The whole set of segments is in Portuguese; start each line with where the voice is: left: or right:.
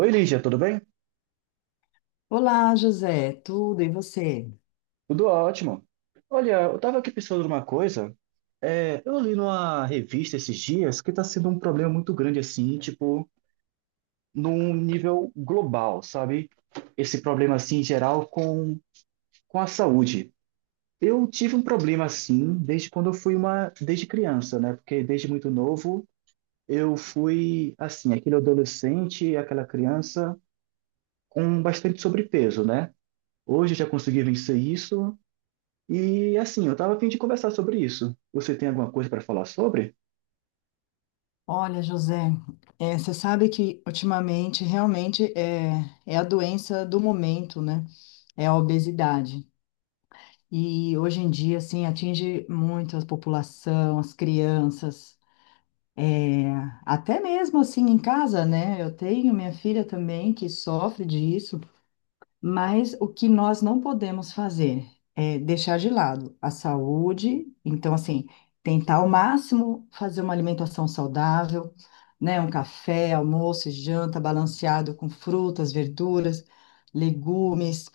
right: Oi, Lígia, tudo bem?
left: Olá, José, tudo e você?
right: Tudo ótimo. Olha, eu estava aqui pensando numa coisa. É, eu li numa revista esses dias que está sendo um problema muito grande, assim, tipo, num nível global, sabe? Esse problema, assim, em geral, com a saúde. Eu tive um problema, assim, desde quando eu fui uma... Desde criança, né? Porque desde muito novo, eu fui, assim, aquele adolescente, aquela criança com bastante sobrepeso, né? Hoje eu já consegui vencer isso. E assim, eu estava a fim de conversar sobre isso. Você tem alguma coisa para falar sobre?
left: Olha, José, você sabe que ultimamente realmente é a doença do momento, né? É a obesidade. E hoje em dia, assim, atinge muito a população, as crianças, é, até mesmo assim em casa, né? Eu tenho minha filha também que sofre disso. Mas o que nós não podemos fazer é deixar de lado a saúde, então, assim, tentar ao máximo fazer uma alimentação saudável, né? Um café, almoço, e janta balanceado com frutas, verduras, legumes,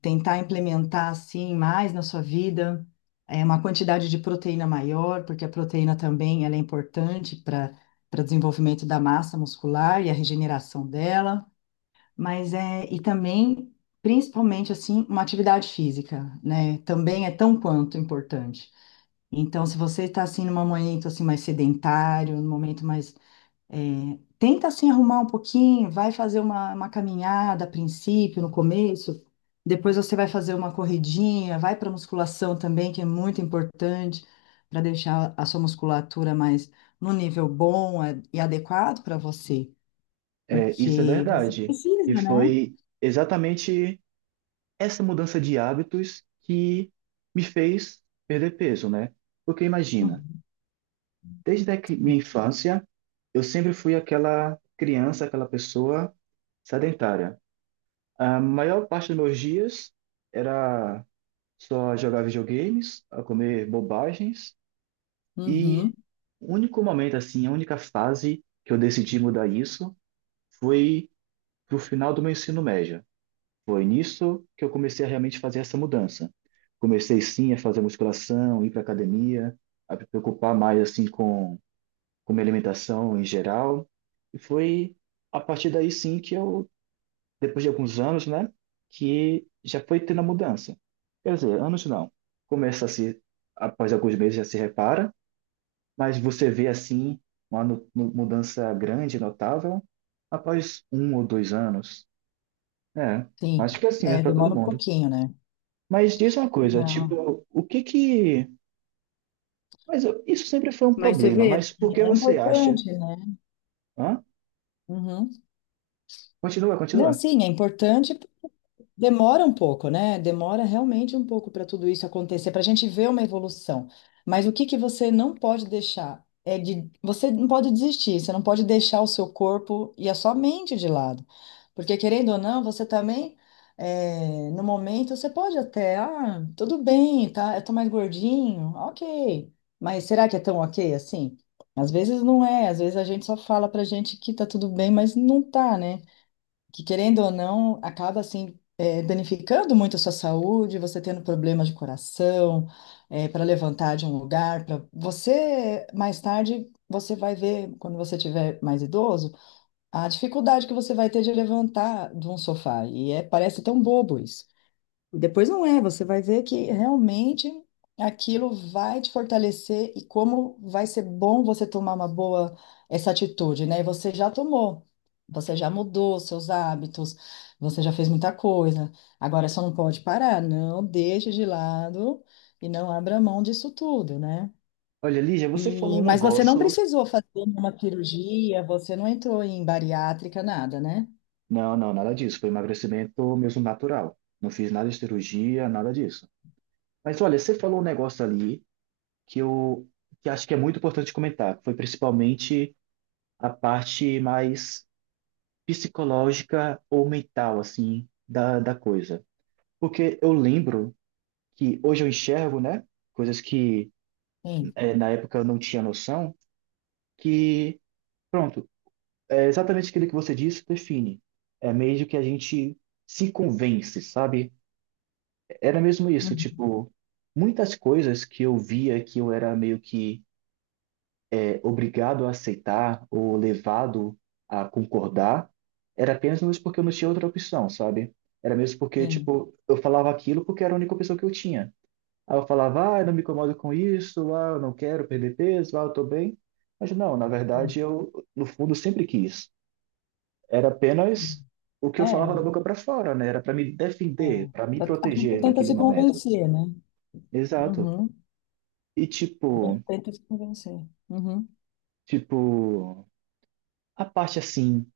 left: tentar implementar, assim, mais na sua vida, uma quantidade de proteína maior, porque a proteína também ela é importante para desenvolvimento da massa muscular e a regeneração dela. Mas é, e também, principalmente assim, uma atividade física, né? Também é tão quanto importante. Então, se você está assim num momento assim mais sedentário, num momento mais tenta assim arrumar um pouquinho, vai fazer uma caminhada a princípio, no começo, depois você vai fazer uma corridinha, vai para musculação também, que é muito importante para deixar a sua musculatura mais no nível bom e adequado para você,
right: É, isso é
left: porque você
right: verdade. E
left: precisa, né?
right: foi exatamente essa mudança de hábitos que me fez perder peso, né? Porque imagina, desde minha infância, eu sempre fui aquela criança, aquela pessoa sedentária. A maior parte dos meus dias era só jogar videogames, a comer bobagens.
left: Uhum,
right: E o único momento, assim, a única fase que eu decidi mudar isso foi pro final do meu ensino médio. Foi nisso que eu comecei a realmente fazer essa mudança. Comecei, sim, a fazer musculação, ir para academia, a me preocupar mais, assim, com minha alimentação em geral. E foi a partir daí, sim, que eu, depois de alguns anos, né, que já foi tendo a mudança. Quer dizer, anos não. Começa a se, após alguns meses já se repara, mas você vê assim uma mudança grande, notável, após um ou dois anos. É,
left: sim.
right: acho que é assim mesmo
left: É,
right: para todo
left: demora um
right: mundo.
left: pouquinho, né?
right: Mas diz uma coisa,
left: Não.
right: tipo, o que que. Mas isso sempre foi um
left: Mas você
right: problema,
left: vê,
right: mas por
left: assim,
right: que
left: é
right: você acha?
left: importante, né?
right: Hã?
left: Uhum.
right: Continua,
left: Não,
right: continua.
left: sim, é importante. Demora um pouco, né? Demora realmente um pouco para tudo isso acontecer, para a gente ver uma evolução. Mas o que que você não pode deixar é de você não pode desistir, você não pode deixar o seu corpo e a sua mente de lado. Porque querendo ou não, você também no momento você pode até, ah, tudo bem, tá? Eu tô mais gordinho, ok. Mas será que é tão ok assim? Às vezes não é, às vezes a gente só fala pra gente que tá tudo bem, mas não tá, né? Que querendo ou não, acaba assim, danificando muito a sua saúde, você tendo problemas de coração, para levantar de um lugar, para você mais tarde você vai ver, quando você tiver mais idoso, a dificuldade que você vai ter de levantar de um sofá. E é, parece tão bobo isso. Depois não é, você vai ver que realmente aquilo vai te fortalecer e como vai ser bom você tomar uma boa essa atitude, né? E você já tomou, você já mudou seus hábitos, você já fez muita coisa. Agora só não pode parar, não deixe de lado e não abra mão disso tudo, né?
right: Olha, Lígia, você falou
left: E,
right: um
left: mas você não
right: negócio.
left: precisou fazer uma cirurgia, você não entrou em bariátrica, nada, né?
right: Não, não, nada disso. Foi emagrecimento mesmo natural. Não fiz nada de cirurgia, nada disso. Mas olha, você falou um negócio ali que eu que acho que é muito importante comentar, que foi principalmente a parte mais psicológica ou mental, assim, da coisa. Porque eu lembro que hoje eu enxergo, né, coisas que
left: Sim.
right: é, na época eu não tinha noção, que, pronto, é exatamente aquilo que você disse, define. É meio que a gente se convence, sabe? Era mesmo isso,
left: Uhum.
right: tipo, muitas coisas que eu via que eu era meio que obrigado a aceitar ou levado a concordar, era apenas mesmo porque eu não tinha outra opção, sabe? Era mesmo porque,
left: Sim.
right: tipo, eu falava aquilo porque era a única opção que eu tinha. Aí eu falava, ah, eu não me incomodo com isso, ah, eu não quero perder peso, ah, eu tô bem. Mas não, na
left: Sim.
right: verdade, eu, no fundo, sempre quis. Era
left: Sim.
right: apenas o que eu falava
left: É.
right: da boca para fora, né? Era para me
left: É.
right: defender, para me
left: A gente
right: proteger
left: tenta
right: naquele
left: se
right: momento.
left: convencer, né?
right: Exato.
left: Uhum.
right: E,
left: A gente
right: tipo,
left: tenta se convencer. Uhum.
right: tipo, a parte assim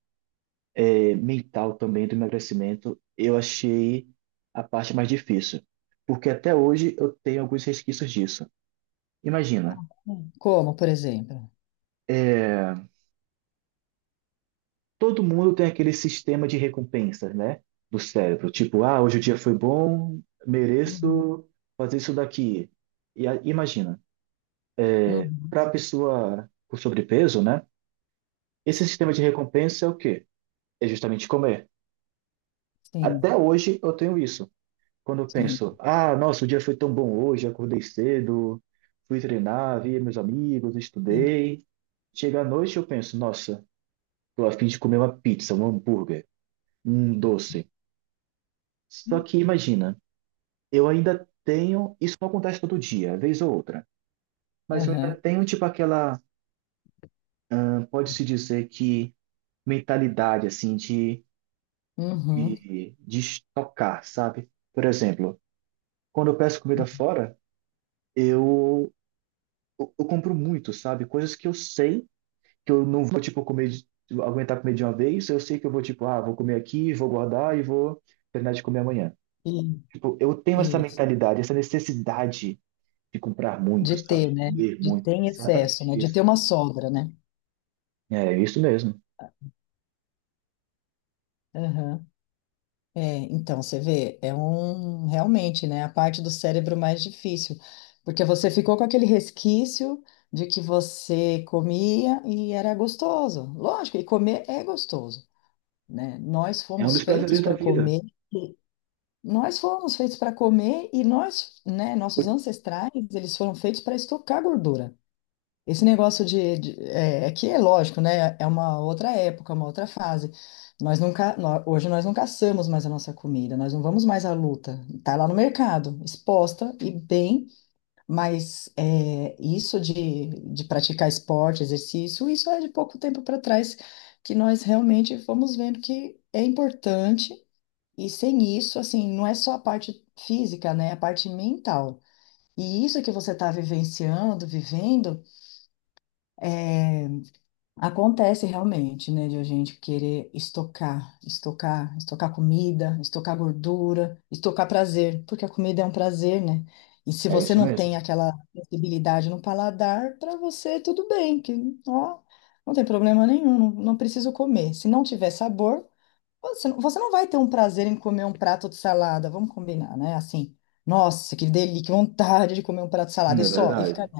right: mental também do emagrecimento, eu achei a parte mais difícil, porque até hoje eu tenho alguns resquícios disso. Imagina,
left: Como, por exemplo?
right: é, todo mundo tem aquele sistema de recompensas, né, do cérebro, tipo, ah, hoje o dia foi bom,
left: Uhum,
right: mereço fazer isso daqui. E imagina,
left: uhum.
right: para a pessoa com sobrepeso, né, esse sistema de recompensa é o quê? É justamente comer. Até
left: Sim,
right: hoje eu tenho isso. Quando eu
left: sim.
right: penso, ah, nossa, o dia foi tão bom hoje, acordei cedo, fui treinar, vi meus amigos,
left: e-
right: estudei. Chega à noite eu penso, nossa, tô a fim de comer uma pizza, um hambúrguer, um doce. Só que imagina, eu ainda tenho, isso não acontece todo dia, vez ou outra, mas eu ainda
left: Aham.
right: tenho tipo aquela, pode-se dizer que mentalidade assim
left: Uhum.
right: de estocar, sabe? Por exemplo, quando eu peço comida fora, eu, eu compro muito, sabe? Coisas que eu sei que eu não vou, tipo, comer, tipo, aguentar comer de uma vez, eu sei que eu vou, tipo, ah, vou comer aqui, vou guardar e vou terminar de comer amanhã.
left: e-
right: Tipo, eu tenho essa
left: Isso.
right: mentalidade, essa necessidade de comprar
left: De
right: muito, sabe?
left: ter,
right: De
left: né?
right: comer
left: De
right: muito.
left: ter em excesso, né?
right: Exatamente
left: De ter
right: isso.
left: uma sobra, né?
right: É isso mesmo.
left: Aham. É, então, você vê, é um realmente, né, a parte do cérebro mais difícil, porque você ficou com aquele resquício de que você comia e era gostoso. Lógico, e comer é gostoso, né? Nós
right: É um
left: fomos
right: dos
left: feitos
right: prazeres da
left: para
right: vida.
left: comer, e- nós fomos feitos para comer e nós, né, nossos ancestrais, eles foram feitos para estocar gordura. Esse negócio de, é, é que é lógico, né? É uma outra época, uma outra fase. Nós nunca, nó- hoje nós não caçamos mais a nossa comida, nós não vamos mais à luta. Está lá no mercado, exposta e bem, mas é, isso de praticar esporte, exercício, isso é de pouco tempo para trás que nós realmente fomos vendo que é importante e sem isso, assim, não é só a parte física, né? É a parte mental. E isso que você está vivenciando, vivendo é, acontece realmente, né, de a gente querer estocar, estocar, estocar comida, estocar gordura, estocar prazer, porque a comida é um prazer, né? E se
right: É
left: você
right: isso
left: não tem
right: mesmo.
left: aquela sensibilidade no paladar, para você tudo bem, que ó, não tem problema nenhum, não, não preciso comer. Se não tiver sabor, você não vai ter um prazer em comer um prato de salada, vamos combinar, né? Assim, nossa, que delícia, que vontade de comer um prato de
right: Hum.
left: salada e
right: É
left: só, e ficar
right: verdade.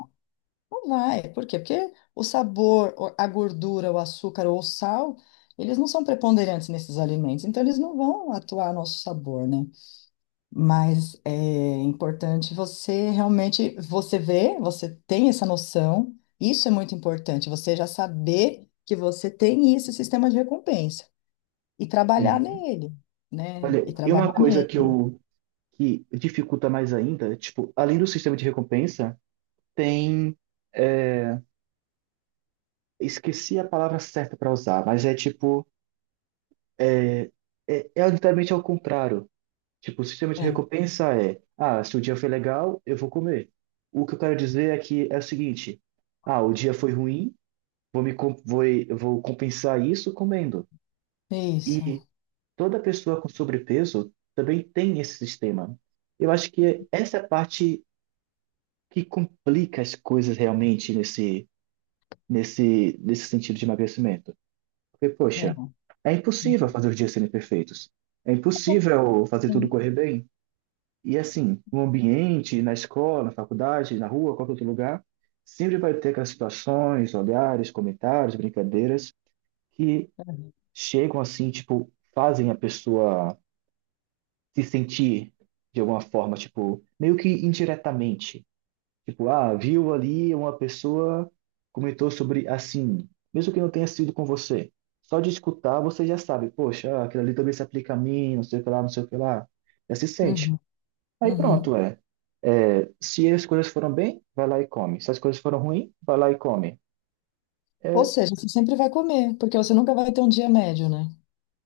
left: não vai. Por quê? Porque o sabor, a gordura, o açúcar ou o sal, eles não são preponderantes nesses alimentos, então eles não vão atuar no nosso sabor, né? Mas é importante você realmente, você vê, você tem essa noção, isso é muito importante, você já saber que você tem isso, esse sistema de recompensa e trabalhar
right: Uhum.
left: nele, né? E
right: Olha, e uma
left: trabalhar
right: coisa
left: nele.
right: que dificulta mais ainda, tipo, além do sistema de recompensa, tem, é, esqueci a palavra certa para usar, mas é tipo. É, é literalmente ao contrário. Tipo, o sistema de
left: É,
right: recompensa é, ah, se o dia foi legal, eu vou comer. O que eu quero dizer é que é o seguinte, ah, o dia foi ruim, vou me com- vou, vou compensar isso comendo.
left: isso.
right: E toda pessoa com sobrepeso também tem esse sistema. Eu acho que essa é a parte que complica as coisas realmente nesse sentido de emagrecimento. Porque,
left: É. É.
right: poxa, é impossível fazer os dias serem perfeitos. É impossível fazer tudo
left: Sim.
right: correr bem. E assim, no ambiente, na escola, na faculdade, na rua, qualquer outro lugar, sempre vai ter aquelas situações, olhares, comentários, brincadeiras que
left: É.
right: chegam assim, tipo, fazem a pessoa se sentir de alguma forma, tipo, meio que indiretamente. Tipo, ah, viu ali uma pessoa comentou sobre assim, mesmo que não tenha sido com você. Só de escutar você já sabe, poxa, aquilo ali também se aplica a mim, não sei o que lá, não sei o que lá. Já se sente.
left: Uhum,
right: Aí
left: uhum.
right: pronto, é. É, se as coisas foram bem, vai lá e come. Se as coisas foram ruim, vai lá e come.
left: Ou
right: É,
left: seja, você sempre vai comer, porque você nunca vai ter um dia médio, né?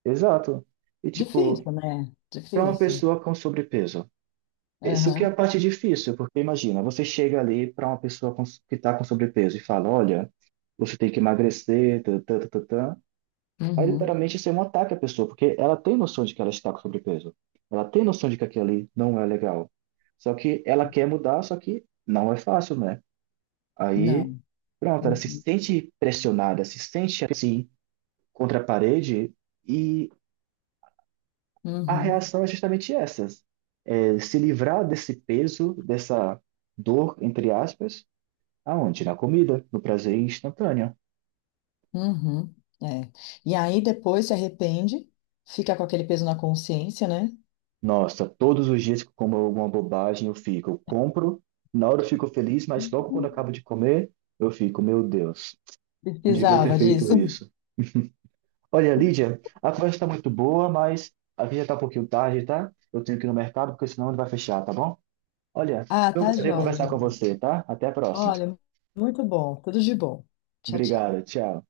right: exato. E tipo,
left: Difícil, né?
right: para uma
left: Difícil.
right: pessoa com sobrepeso, isso que é
left: Aham,
right: a parte difícil, porque imagina, você chega ali para uma pessoa que está com sobrepeso e fala, olha, você tem que emagrecer, tã, tã, tã, tã, tã. Aí
left: uhum.
right: literalmente isso é um ataque à pessoa, porque ela tem noção de que ela está com sobrepeso. Ela tem noção de que aquilo ali não é legal. Só que ela quer mudar, só que não é fácil, né? Aí,
left: Não.
right: pronto, ela se
left: Uhum.
right: sente pressionada, se sente assim, contra a parede, e a
left: Uhum.
right: reação é justamente essa: é se livrar desse peso, dessa dor, entre aspas, aonde? Na comida, no prazer instantâneo.
left: Uhum. É. E aí depois se arrepende, fica com aquele peso na consciência, né?
right: Nossa, todos os dias que eu como alguma bobagem, eu fico, eu compro, na hora eu fico feliz, mas logo quando eu acabo de comer, eu fico, meu Deus, não devia ter
left: Precisava
right: feito
left: disso.
right: isso. Olha, Lídia, a conversa está muito boa, mas a gente já está um pouquinho tarde, tá? Eu tenho que ir no mercado, porque senão ele vai fechar, tá bom? Olha,
left: Ah,
right: eu
left: tá
right: prazer
left: joia,
right: conversar com
left: Gisele.
right: você, tá? Até a próxima.
left: Olha, muito bom. Tudo de bom. Tchau, tchau.
right: Obrigado, tchau.